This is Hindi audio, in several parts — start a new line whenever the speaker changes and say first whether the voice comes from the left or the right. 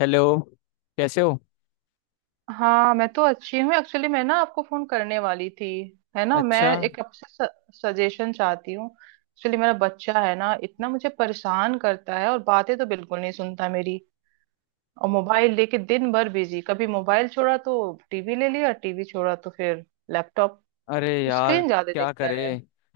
left: हेलो। कैसे हो?
right: हाँ, मैं तो अच्छी हूँ। एक्चुअली मैं ना आपको फोन करने वाली थी। है ना, मैं
left: अच्छा।
right: एक आपसे सजेशन चाहती हूँ। एक्चुअली मेरा बच्चा है ना, इतना मुझे परेशान करता है, और बातें तो बिल्कुल नहीं सुनता मेरी। और मोबाइल लेके दिन भर बिजी। कभी मोबाइल छोड़ा तो टीवी ले लिया, टीवी छोड़ा तो फिर लैपटॉप।
left: अरे यार,
right: स्क्रीन ज्यादा
left: क्या
right: देखता
left: करे।
right: है।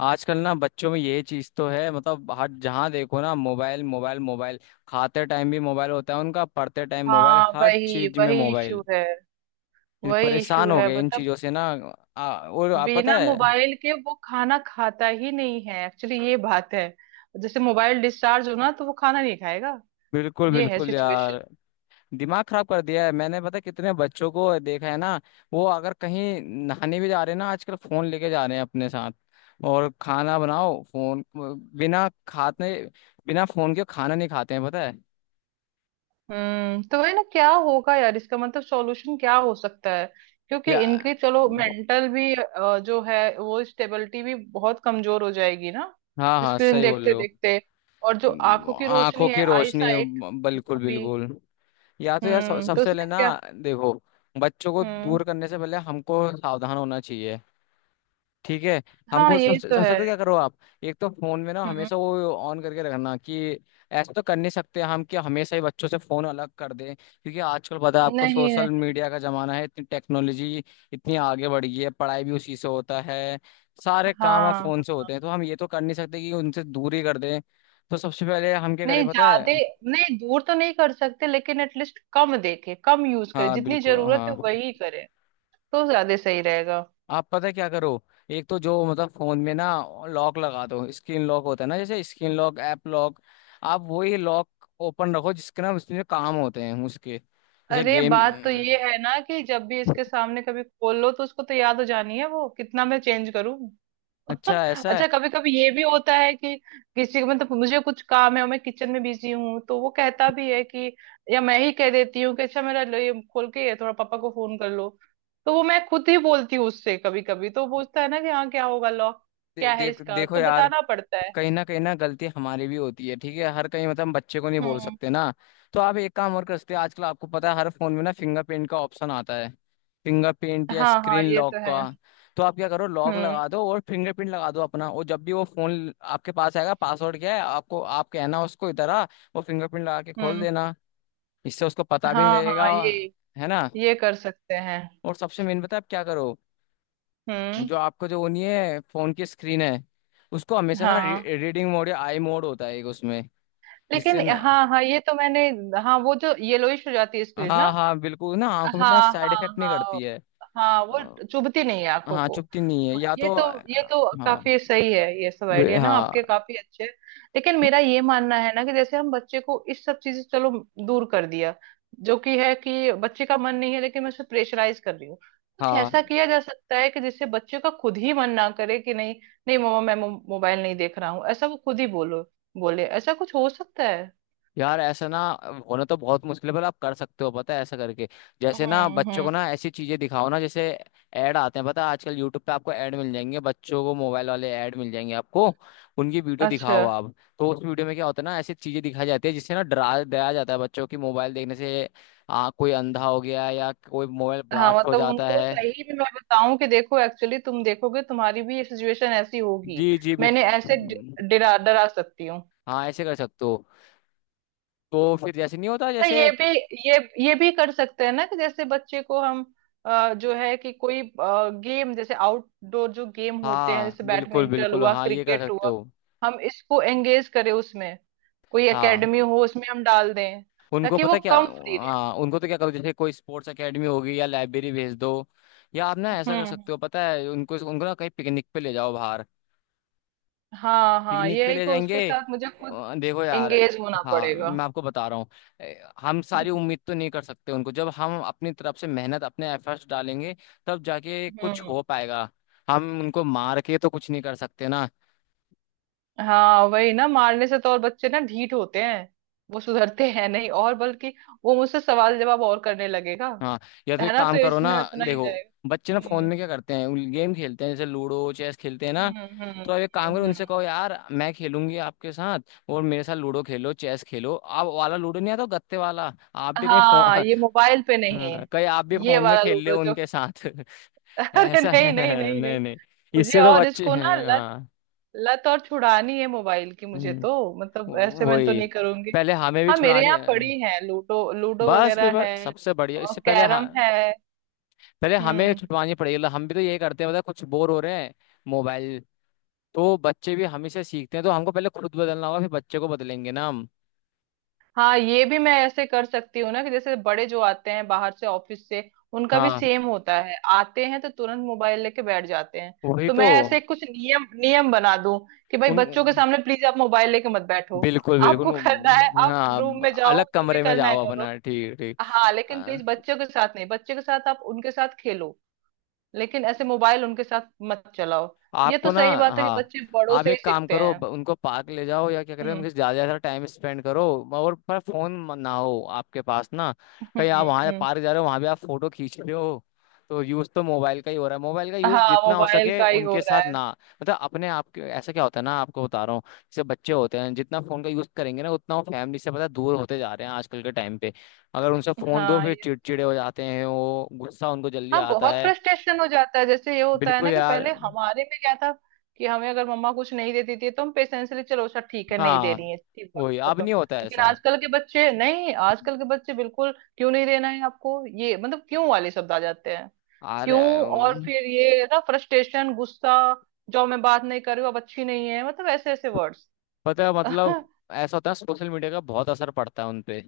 left: आजकल ना बच्चों में ये चीज तो है, मतलब हर जहाँ देखो ना मोबाइल मोबाइल मोबाइल। खाते टाइम भी मोबाइल होता है उनका, पढ़ते टाइम मोबाइल,
right: हाँ,
left: हर
right: वही
left: चीज में
right: वही इशू
left: मोबाइल।
right: है।
left: ये
right: वही इशू
left: परेशान हो
right: है,
left: गए इन
right: मतलब
left: चीजों से ना। और आप पता
right: बिना
left: है।
right: मोबाइल के वो खाना खाता ही नहीं है। एक्चुअली ये बात है। जैसे मोबाइल डिस्चार्ज हो ना, तो वो खाना नहीं खाएगा।
left: बिल्कुल
right: ये है
left: बिल्कुल
right: सिचुएशन।
left: यार, दिमाग खराब कर दिया है। मैंने पता है कितने बच्चों को देखा है ना। वो अगर कहीं नहाने भी जा रहे हैं ना आजकल, फोन लेके जा रहे हैं अपने साथ। और खाना बनाओ, फोन बिना खाते, बिना फोन के खाना नहीं खाते हैं पता है।
right: तो वही ना, क्या होगा यार इसका? मतलब सॉल्यूशन क्या हो सकता है? क्योंकि
left: या
right: इनकी, चलो मेंटल भी जो है वो स्टेबिलिटी भी बहुत कमजोर हो जाएगी ना,
left: हाँ हाँ,
right: स्क्रीन
left: सही बोल
right: देखते
left: रहे।
right: देखते। और जो
left: हो
right: आंखों की
left: आंखों
right: रोशनी
left: की
right: है, आई
left: रोशनी।
right: साइट,
left: बिल्कुल
right: वो भी।
left: बिल्कुल। या तो यार,
right: तो
left: सबसे पहले
right: उसमें
left: ना
right: क्या।
left: देखो। बच्चों को
right: हम्म।
left: दूर करने से पहले हमको सावधान होना चाहिए। ठीक है।
right: हाँ,
left: हमको
right: ये
left: सबसे
right: तो
left: सबसे
right: है।
left: पहले क्या करो आप। एक तो फोन में ना
right: हम्म।
left: हमेशा वो ऑन करके रखना कि ऐसा तो कर नहीं सकते हम कि हमेशा ही बच्चों से फोन अलग कर दें, क्योंकि आजकल पता है
right: नहीं
left: आपको
right: नहीं।
left: सोशल मीडिया का जमाना है, इतनी टेक्नोलॉजी इतनी आगे बढ़ गई है, पढ़ाई भी उसी से होता है। सारे काम अब
right: हाँ,
left: फोन से होते हैं तो हम ये तो कर नहीं सकते कि उनसे दूर ही कर दें। तो सबसे पहले हम क्या
right: नहीं
left: करें पता
right: ज्यादा,
left: है।
right: नहीं दूर तो नहीं कर सकते लेकिन एटलीस्ट कम देखे, कम यूज करे,
left: हाँ
right: जितनी
left: बिल्कुल
right: जरूरत
left: हाँ।
right: है वही करे तो ज्यादा सही रहेगा।
left: आप पता है क्या करो। एक तो जो मतलब फोन में ना लॉक लगा दो, स्क्रीन लॉक होता है ना, जैसे स्क्रीन लॉक ऐप लॉक। आप वही लॉक ओपन रखो, जिसके ना उसमें काम होते हैं उसके, जैसे
right: अरे,
left: गेम।
right: बात तो ये है ना कि जब भी इसके सामने कभी खोल लो तो उसको तो याद हो जानी है। वो कितना मैं चेंज करूं?
left: अच्छा ऐसा है।
right: अच्छा, कभी कभी ये भी होता है कि किसी को, मतलब मुझे कुछ काम है और मैं किचन में बिजी हूँ, तो वो कहता भी है कि, या मैं ही कह देती हूँ कि अच्छा मेरा लो, ये खोल के थोड़ा पापा को फोन कर लो। तो वो मैं खुद ही बोलती हूँ उससे। कभी कभी तो वो पूछता है ना कि हाँ क्या होगा लॉक, क्या है
left: देख
right: इसका?
left: देखो
right: तो
left: यार,
right: बताना पड़ता है।
left: कहीं ना गलती हमारी भी होती है, ठीक है, हर कहीं मतलब हम बच्चे को नहीं बोल
right: हम्म।
left: सकते ना। तो आप एक काम और कर सकते हैं, आजकल आपको पता है हर फोन में ना फिंगरप्रिंट का ऑप्शन आता है। फिंगरप्रिंट या
right: हाँ हाँ,
left: स्क्रीन
right: ये
left: लॉक
right: तो है।
left: का। तो आप क्या करो, लॉक
right: हम्म।
left: लगा दो और फिंगरप्रिंट लगा दो अपना, और जब भी वो फोन आपके पास आएगा पासवर्ड क्या है आपको, आप कहना उसको इधर आ। वो फिंगरप्रिंट लगा के खोल
right: हम्म।
left: देना। इससे उसको पता भी नहीं
right: हाँ हाँ,
left: लगेगा, है ना।
right: ये कर सकते हैं।
left: और सबसे मेन पता है आप क्या करो,
right: हम्म।
left: जो आपका जो वो नहीं है फोन की स्क्रीन है। उसको हमेशा ना
right: हाँ,
left: रीडिंग मोड या आई मोड होता है एक उसमें,
right: लेकिन
left: जिससे ना
right: हाँ हाँ, ये तो मैंने, हाँ वो, जो येलोइश हो जाती है स्क्रीन ना।
left: हाँ हाँ बिल्कुल, ना आंखों में
right: हाँ
left: इतना साइड
right: हाँ
left: इफेक्ट नहीं
right: हाँ।
left: करती है।
right: हाँ, वो
left: अ,
right: चुभती नहीं है आंखों
left: हाँ,
right: को।
left: चुभती नहीं है
right: हाँ,
left: या
right: ये
left: तो।
right: तो, ये तो
left: हाँ।
right: काफी सही है। ये सब आइडिया ना
left: हाँ,
right: आपके काफी अच्छे हैं। लेकिन मेरा ये मानना है ना कि जैसे हम बच्चे को इस सब चीज से, चलो दूर कर दिया, जो कि है कि बच्चे का मन नहीं है लेकिन मैं उसे प्रेशराइज कर रही हूँ। कुछ
left: हाँ
right: ऐसा किया जा सकता है कि जिससे बच्चे का खुद ही मन ना करे, कि नहीं, नहीं मम्मा मैं मोबाइल नहीं देख रहा हूँ, ऐसा वो खुद ही बोलो, बोले, ऐसा कुछ हो सकता है?
left: यार ऐसा ना होना तो बहुत मुश्किल है, पर आप कर सकते हो पता है ऐसा करके।
right: हम्म।
left: जैसे ना बच्चों
right: हम्म।
left: को ना ऐसी चीजें दिखाओ ना, जैसे ऐड आते हैं पता है आजकल यूट्यूब पे, आपको ऐड मिल जाएंगे बच्चों को मोबाइल वाले, ऐड मिल जाएंगे आपको। उनकी वीडियो
right: अच्छा।
left: दिखाओ आप, तो उस वीडियो में क्या होता है ना, ऐसी चीजें दिखाई जाती है जिससे ना डरा डराया जाता है बच्चों की मोबाइल देखने से। कोई अंधा हो गया या कोई मोबाइल
right: हाँ,
left: ब्लास्ट हो
right: मतलब
left: जाता
right: उनको
left: है।
right: सही में मैं बताऊं कि देखो, एक्चुअली तुम देखोगे, तुम्हारी भी ये सिचुएशन ऐसी होगी,
left: जी जी।
right: मैंने ऐसे डरा, डरा सकती हूँ।
left: हाँ ऐसे कर सकते हो। तो फिर जैसे नहीं होता
right: अच्छा,
left: जैसे
right: ये भी, ये ये भी कर सकते हैं ना कि जैसे बच्चे को हम जो है कि कोई गेम, जैसे आउटडोर जो गेम होते हैं,
left: हाँ
right: जैसे
left: बिल्कुल
right: बैडमिंटन
left: बिल्कुल,
right: हुआ,
left: हाँ ये कर
right: क्रिकेट
left: सकते
right: हुआ,
left: हो।
right: हम इसको एंगेज करें उसमें, कोई एकेडमी
left: हाँ
right: हो उसमें हम डाल दें
left: उनको
right: ताकि वो
left: पता क्या।
right: कम फ्री रहे।
left: हाँ उनको तो क्या करो, जैसे कोई स्पोर्ट्स एकेडमी होगी या लाइब्रेरी भेज दो। या आप ना ऐसा कर
right: हम्म।
left: सकते हो पता है, उनको उनको ना कहीं पिकनिक पे ले जाओ बाहर।
right: हाँ हाँ,
left: पिकनिक
right: ये
left: पे
right: है
left: ले
right: कि
left: जाएंगे।
right: उसके साथ मुझे खुद
left: देखो यार,
right: एंगेज होना
left: हाँ
right: पड़ेगा।
left: मैं आपको बता रहा हूँ। हम सारी
right: हम्म।
left: उम्मीद तो नहीं कर सकते उनको, जब हम अपनी तरफ से मेहनत अपने एफर्ट्स डालेंगे तब जाके कुछ
right: हम्म।
left: हो पाएगा। हम उनको मार के तो कुछ नहीं कर सकते ना।
right: हाँ वही ना, मारने से तो और बच्चे ना ढीठ होते हैं। वो सुधरते हैं नहीं, और बल्कि वो मुझसे सवाल जवाब और करने लगेगा।
left: हाँ। या तो
right: है
left: एक
right: ना? तो
left: काम करो ना,
right: इसमें अपना ही
left: देखो
right: जाएगा।
left: बच्चे ना फोन
right: हम्म।
left: में क्या करते हैं, गेम खेलते हैं जैसे लूडो चेस खेलते हैं ना।
right: हम्म। हम्म। हम्म।
left: तो अब एक काम करो,
right: हम्म।
left: उनसे
right: हम्म।
left: कहो यार मैं खेलूंगी आपके साथ, और मेरे साथ लूडो खेलो चेस खेलो, आप वाला लूडो नहीं आता वो गत्ते वाला, आप भी कहीं फोन
right: हाँ, ये मोबाइल पे नहीं
left: हाँ,
right: है,
left: कहीं आप भी
right: ये
left: फोन में
right: वाला
left: खेल ले
right: लूडो जो।
left: उनके साथ
right: अरे
left: ऐसा
right: नहीं नहीं नहीं
left: नहीं
right: नहीं,
left: नहीं।
right: मुझे
left: इससे तो
right: और
left: बच्चे
right: इसको ना
left: हैं।
right: लत,
left: हाँ।
right: लत और छुड़ानी है मोबाइल की मुझे
left: हम्म,
right: तो, मतलब ऐसे मैं तो
left: वही,
right: नहीं करूंगी।
left: पहले हमें भी
right: हाँ, मेरे
left: छुड़ानी
right: यहाँ
left: है।
right: पड़ी है लूडो, लूडो
left: बस फिर
right: वगैरह
left: बस
right: है
left: सबसे बढ़िया,
right: और
left: इससे पहले
right: कैरम
left: हाँ।
right: है।
left: पहले हमें
right: हम्म।
left: छुटवानी पड़ेगी, मतलब हम भी तो यही करते हैं, मतलब कुछ बोर हो रहे हैं मोबाइल। तो बच्चे भी हमें से सीखते हैं, तो हमको पहले खुद बदलना होगा फिर बच्चे को बदलेंगे ना हम।
right: हाँ, ये भी मैं ऐसे कर सकती हूँ ना कि जैसे बड़े जो आते हैं बाहर से, ऑफिस से, उनका भी
left: हाँ
right: सेम होता है, आते हैं तो तुरंत मोबाइल लेके बैठ जाते हैं।
left: वही
right: तो मैं
left: तो।
right: ऐसे कुछ नियम नियम बना दूं कि भाई
left: उन
right: बच्चों के सामने प्लीज आप मोबाइल लेके मत बैठो।
left: बिल्कुल बिल्कुल।
right: आपको करना है आप रूम
left: हाँ
right: में जाओ,
left: अलग
right: जो भी
left: कमरे में
right: करना है
left: जाओ
right: करो।
left: अपना, ठीक ठीक
right: हाँ, लेकिन प्लीज बच्चों के साथ नहीं, बच्चों के साथ आप उनके साथ खेलो, लेकिन ऐसे मोबाइल उनके साथ मत चलाओ। ये तो
left: आपको ना।
right: सही बात है कि
left: हाँ
right: बच्चे बड़ों
left: आप
right: से ही
left: एक काम
right: सीखते
left: करो,
right: हैं।
left: उनको पार्क ले जाओ या क्या करें,
right: हम्म।
left: उनके साथ ज्यादा ज्यादा टाइम स्पेंड करो। और पर फोन ना हो आपके पास ना। कहीं
right: हम्म।
left: आप वहाँ
right: हम्म।
left: पार्क जा रहे हो, वहाँ भी आप फोटो खींच रहे हो। तो यूज तो मोबाइल का ही हो रहा है, मोबाइल का यूज
right: हाँ,
left: जितना हो
right: मोबाइल
left: सके
right: का ही हो
left: उनके
right: रहा
left: साथ
right: है।
left: ना। मतलब अपने आप के ऐसा क्या होता है ना, आपको बता रहा हूँ, जैसे बच्चे होते हैं जितना फोन का यूज करेंगे ना उतना वो फैमिली से पता है, दूर होते जा रहे हैं आजकल के टाइम पे। अगर उनसे फोन दो
right: हाँ
left: फिर चिड़चिड़े हो जाते हैं, वो गुस्सा उनको जल्दी
right: हाँ,
left: आता
right: बहुत
left: है।
right: फ्रस्ट्रेशन हो जाता है। जैसे ये होता है
left: बिल्कुल
right: ना कि
left: यार।
right: पहले हमारे में क्या था कि हमें अगर मम्मा कुछ नहीं देती थी तो हम पेशेंसली, चलो अच्छा ठीक है नहीं दे
left: हाँ
right: रही है, ठीक, बात
left: वही अब
right: खत्म।
left: नहीं होता है
right: लेकिन
left: ऐसा।
right: आजकल के बच्चे नहीं, आजकल के बच्चे बिल्कुल, क्यों नहीं देना है आपको ये, मतलब क्यों वाले शब्द आ जाते हैं।
left: अरे।
right: क्यों? और फिर ये ना फ्रस्ट्रेशन, गुस्सा, जो मैं बात नहीं कर रही हूँ अब, अच्छी नहीं है, मतलब ऐसे ऐसे वर्ड्स।
left: पता है मतलब ऐसा होता है, सोशल मीडिया का बहुत असर पड़ता है उनपे।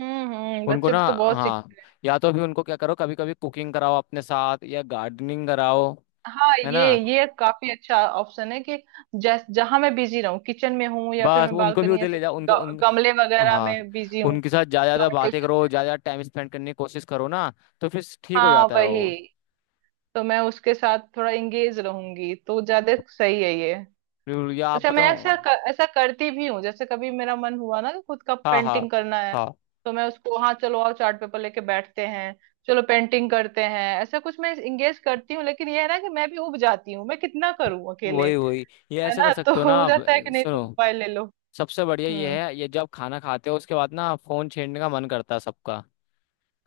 right: हम्म। हम्म।
left: उनको
right: बच्चे
left: ना,
right: तो बहुत।
left: हाँ या तो भी उनको क्या करो, कभी कभी कुकिंग कराओ अपने साथ या गार्डनिंग कराओ।
right: हाँ,
left: है ना।
right: ये काफी अच्छा ऑप्शन है कि जैस जहां मैं बिजी रहूं, किचन में हूँ या फिर
left: बस
right: मैं
left: उनको भी
right: बालकनी,
left: उधर
right: ऐसे
left: ले जाओ,
right: कुछ
left: उनके उन
right: गमले वगैरह
left: हाँ
right: में बिजी हूँ,
left: उनके साथ ज्यादा ज्यादा बातें करो,
right: प्लांटेशन।
left: ज्यादा ज्यादा टाइम स्पेंड करने की कोशिश करो ना। तो फिर ठीक हो
right: हाँ
left: जाता है
right: वही
left: वो।
right: तो, मैं उसके साथ थोड़ा इंगेज रहूंगी तो ज्यादा सही है ये।
left: बिल्कुल, या आप
right: अच्छा मैं
left: बताओ।
right: ऐसा करती भी हूँ, जैसे कभी मेरा मन हुआ ना कि खुद का
left: हाँ
right: पेंटिंग
left: हाँ
right: करना है,
left: हाँ,
right: तो मैं उसको, हाँ चलो आओ चार्ट पेपर लेके बैठते हैं, चलो पेंटिंग करते हैं, ऐसा कुछ मैं इंगेज करती हूँ। लेकिन ये है ना कि मैं भी उब जाती हूँ, मैं कितना करूँ अकेले।
left: वही वही, ये
right: है
left: ऐसे
right: ना?
left: कर
right: तो
left: सकते हो ना
right: हो
left: आप।
right: जाता है कि नहीं तो
left: सुनो
right: मोबाइल ले लो।
left: सबसे बढ़िया
right: हम्म।
left: ये है, ये जब खाना खाते हो उसके बाद ना फोन छेड़ने का मन करता है सबका।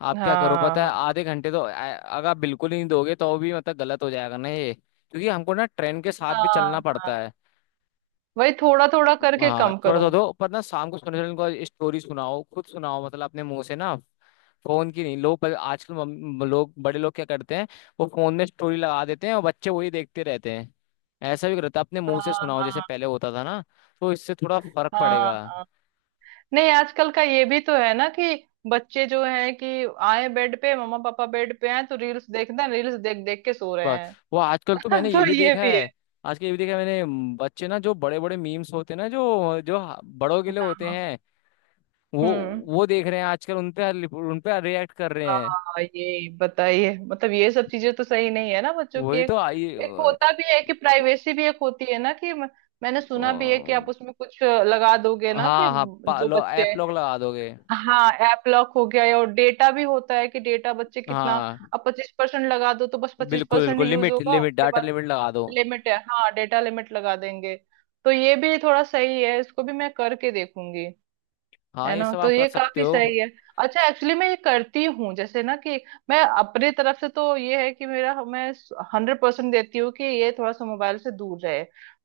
left: आप क्या करो
right: हाँ
left: पता है,
right: हाँ
left: आधे घंटे तो अगर आप बिल्कुल ही नहीं दोगे तो भी मतलब गलत हो जाएगा ना ये, क्योंकि हमको ना ट्रेन के साथ भी
right: हाँ।
left: चलना
right: हाँ
left: पड़ता
right: हाँ,
left: है।
right: वही थोड़ा थोड़ा करके
left: हाँ
right: कम
left: थोड़ा सा
right: करूं।
left: दो, पर ना शाम को सोने से पहले उनको स्टोरी सुनाओ खुद सुनाओ, मतलब अपने मुंह से ना। फोन की नहीं, लोग आजकल लोग, बड़े लोग क्या करते हैं। वो फोन में स्टोरी लगा देते हैं और बच्चे वही देखते रहते हैं। ऐसा भी करता, अपने मुंह
right: हाँ
left: से सुनाओ जैसे
right: हाँ
left: पहले होता था ना, तो इससे थोड़ा फर्क
right: हाँ
left: पड़ेगा।
right: हाँ। नहीं, आजकल का ये भी तो है ना कि बच्चे जो है कि आए बेड पे, मम्मा पापा बेड पे हैं तो रील्स देखना, रील्स देख देख के सो रहे
left: बस
right: हैं।
left: वो आजकल तो मैंने ये
right: तो
left: भी
right: ये
left: देखा
right: भी है।
left: है। आजकल ये भी देखा है मैंने। बच्चे ना, जो बड़े बड़े मीम्स होते हैं ना, जो जो बड़ों के लिए
right: हाँ
left: होते
right: हाँ।
left: हैं। वो
right: हम्म।
left: वो देख रहे हैं आजकल, उन पे उन पे रिएक्ट कर रहे हैं।
right: हाँ, ये बताइए, मतलब ये सब चीजें तो सही नहीं है ना बच्चों की,
left: वही तो
right: एक एक होता भी है कि प्राइवेसी भी एक होती है ना कि मैंने
left: अ,
right: सुना भी है कि आप उसमें कुछ लगा दोगे ना कि
left: हाँ हाँ
right: जो बच्चे,
left: ऐप लॉक लगा दोगे।
right: हाँ ऐप लॉक हो गया है। और डेटा भी होता है कि डेटा बच्चे कितना,
left: हाँ
right: अब 25% लगा दो तो बस पच्चीस
left: बिल्कुल
right: परसेंट
left: बिल्कुल,
right: यूज
left: लिमिट
right: होगा,
left: लिमिट
right: उसके
left: डाटा
right: बाद
left: लिमिट लगा दो।
right: लिमिट है। हाँ, डेटा लिमिट लगा देंगे। तो ये भी थोड़ा सही है, इसको भी मैं करके देखूंगी।
left: हाँ
right: है
left: ये
right: ना?
left: सब
right: तो
left: आप कर
right: ये
left: सकते
right: काफी
left: हो।
right: सही है। अच्छा, एक्चुअली मैं ये करती हूँ जैसे ना कि मैं अपने तरफ से तो ये है कि मेरा, मैं 100% देती हूँ कि ये थोड़ा सा मोबाइल से दूर रहे।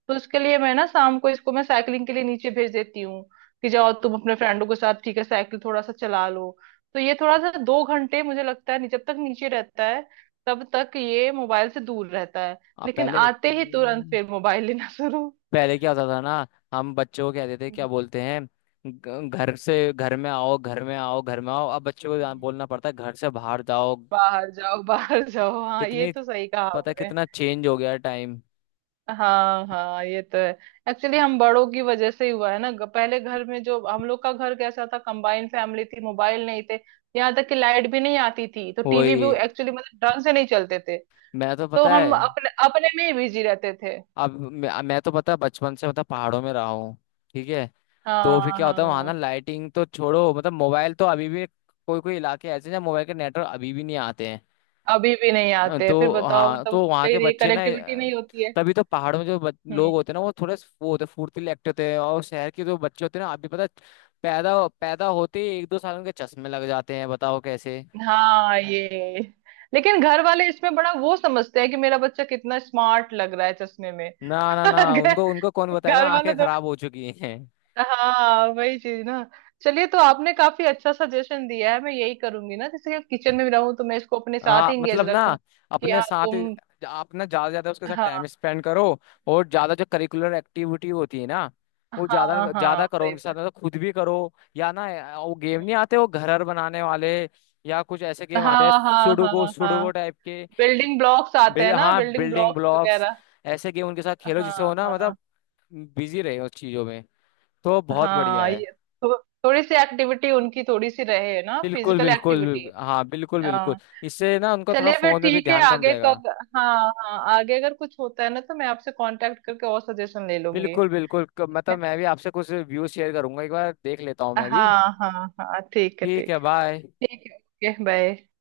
right: तो उसके लिए मैं ना शाम को इसको मैं साइकिलिंग के लिए नीचे भेज देती हूँ कि जाओ तुम अपने फ्रेंडों के साथ, ठीक है, साइकिल थोड़ा सा चला लो। तो ये थोड़ा सा 2 घंटे, मुझे लगता है, जब तक नीचे रहता है तब तक ये मोबाइल से दूर रहता है।
left: आप
right: लेकिन
left: पहले,
right: आते ही तुरंत फिर मोबाइल लेना शुरू।
left: पहले क्या होता था ना, हम बच्चों को कहते थे
right: हम्म,
left: क्या बोलते हैं, घर से घर में आओ घर में आओ घर में आओ, अब बच्चों को
right: हम्म।
left: बोलना पड़ता है घर से बाहर जाओ।
right: बाहर जाओ, बाहर जाओ, हाँ ये
left: कितनी
right: तो सही कहा
left: पता है
right: आपने।
left: कितना चेंज हो गया टाइम।
right: हाँ हाँ, ये तो है। एक्चुअली हम बड़ों की वजह से ही हुआ है ना, पहले घर में जो हम लोग का घर कैसा था, कंबाइंड फैमिली थी, मोबाइल नहीं थे। यहाँ तक कि लाइट भी नहीं आती थी तो टीवी भी
left: वही,
right: एक्चुअली मतलब ढंग से नहीं चलते थे।
left: मैं तो
right: तो
left: पता है।
right: हम अपने अपने में ही बिजी रहते थे।
left: अब मैं तो पता है बचपन से मतलब पहाड़ों में रहा हूँ। ठीक है।
right: हाँ
left: तो फिर क्या होता है वहां
right: हाँ।
left: ना, लाइटिंग तो छोड़ो मतलब मोबाइल तो अभी भी कोई कोई इलाके ऐसे हैं जहाँ मोबाइल के नेटवर्क अभी भी नहीं आते हैं।
right: अभी भी नहीं आते, फिर
left: तो
right: बताओ,
left: हाँ,
right: मतलब
left: तो
right: होते
left: वहाँ
right: ही
left: के
right: नहीं,
left: बच्चे ना
right: कनेक्टिविटी नहीं होती है।
left: तभी तो पहाड़ों में जो
right: हम्म।
left: लोग होते हैं ना वो थोड़े वो होते हैं, फुर्तीले एक्टिव होते हैं, और शहर के जो बच्चे होते हैं ना, आप भी पता है, पैदा पैदा होते ही एक दो साल उनके चश्मे लग जाते हैं, बताओ कैसे।
right: हाँ, ये लेकिन घर वाले इसमें बड़ा वो समझते हैं कि मेरा बच्चा कितना स्मार्ट लग रहा है चश्मे में।
left: ना ना ना, उनको उनको कौन बताएगा
right: घर वाले
left: आंखें
right: तो,
left: खराब हो चुकी हैं।
right: हाँ वही चीज ना। चलिए, तो आपने काफी अच्छा सजेशन दिया है, मैं यही करूंगी ना, जैसे किचन में भी रहूं तो मैं इसको अपने साथ
left: हाँ
right: ही इंगेज
left: मतलब ना,
right: रखूं कि
left: अपने
right: हाँ
left: साथ ही
right: तुम।
left: आप ना ज्यादा से ज्यादा उसके साथ
right: हाँ
left: टाइम स्पेंड करो, और ज्यादा जो करिकुलर एक्टिविटी होती है ना, वो
right: हाँ,
left: ज्यादा
right: हाँ
left: ज्यादा करो
right: वही
left: उनके साथ,
right: मैं।
left: मतलब खुद भी करो। या ना वो गेम नहीं आते वो घर हर बनाने वाले, या कुछ ऐसे गेम आते हैं
right: हाँ हाँ
left: सुडोको
right: हाँ हाँ।
left: सुडोको टाइप के।
right: बिल्डिंग ब्लॉक्स आते हैं ना,
left: हाँ
right: बिल्डिंग
left: बिल्डिंग
right: ब्लॉक्स
left: ब्लॉक्स,
right: वगैरह।
left: ऐसे गेम उनके साथ खेलो
right: हाँ
left: जिससे वो ना
right: हाँ।
left: मतलब बिजी रहे उस चीजों में। तो बहुत बढ़िया
right: हाँ,
left: है।
right: ये थो, थोड़ी सी एक्टिविटी उनकी, थोड़ी सी रहे ना
left: बिल्कुल
right: फिजिकल एक्टिविटी।
left: बिल्कुल हाँ, बिल्कुल बिल्कुल,
right: हाँ।
left: इससे ना उनका थोड़ा
right: चलिए फिर,
left: फोन में भी
right: ठीक है
left: ध्यान कम
right: आगे
left: जाएगा।
right: कब, हाँ हाँ, आगे अगर कुछ होता है ना तो मैं आपसे कांटेक्ट करके और सजेशन ले लूंगी।
left: बिल्कुल बिल्कुल, मतलब मैं भी आपसे कुछ व्यूज शेयर करूंगा, एक बार देख लेता हूँ मैं भी।
right: हाँ हाँ। हाँ ठीक है,
left: ठीक
right: ठीक
left: है, बाय।
right: है ठीक है। Okay bye.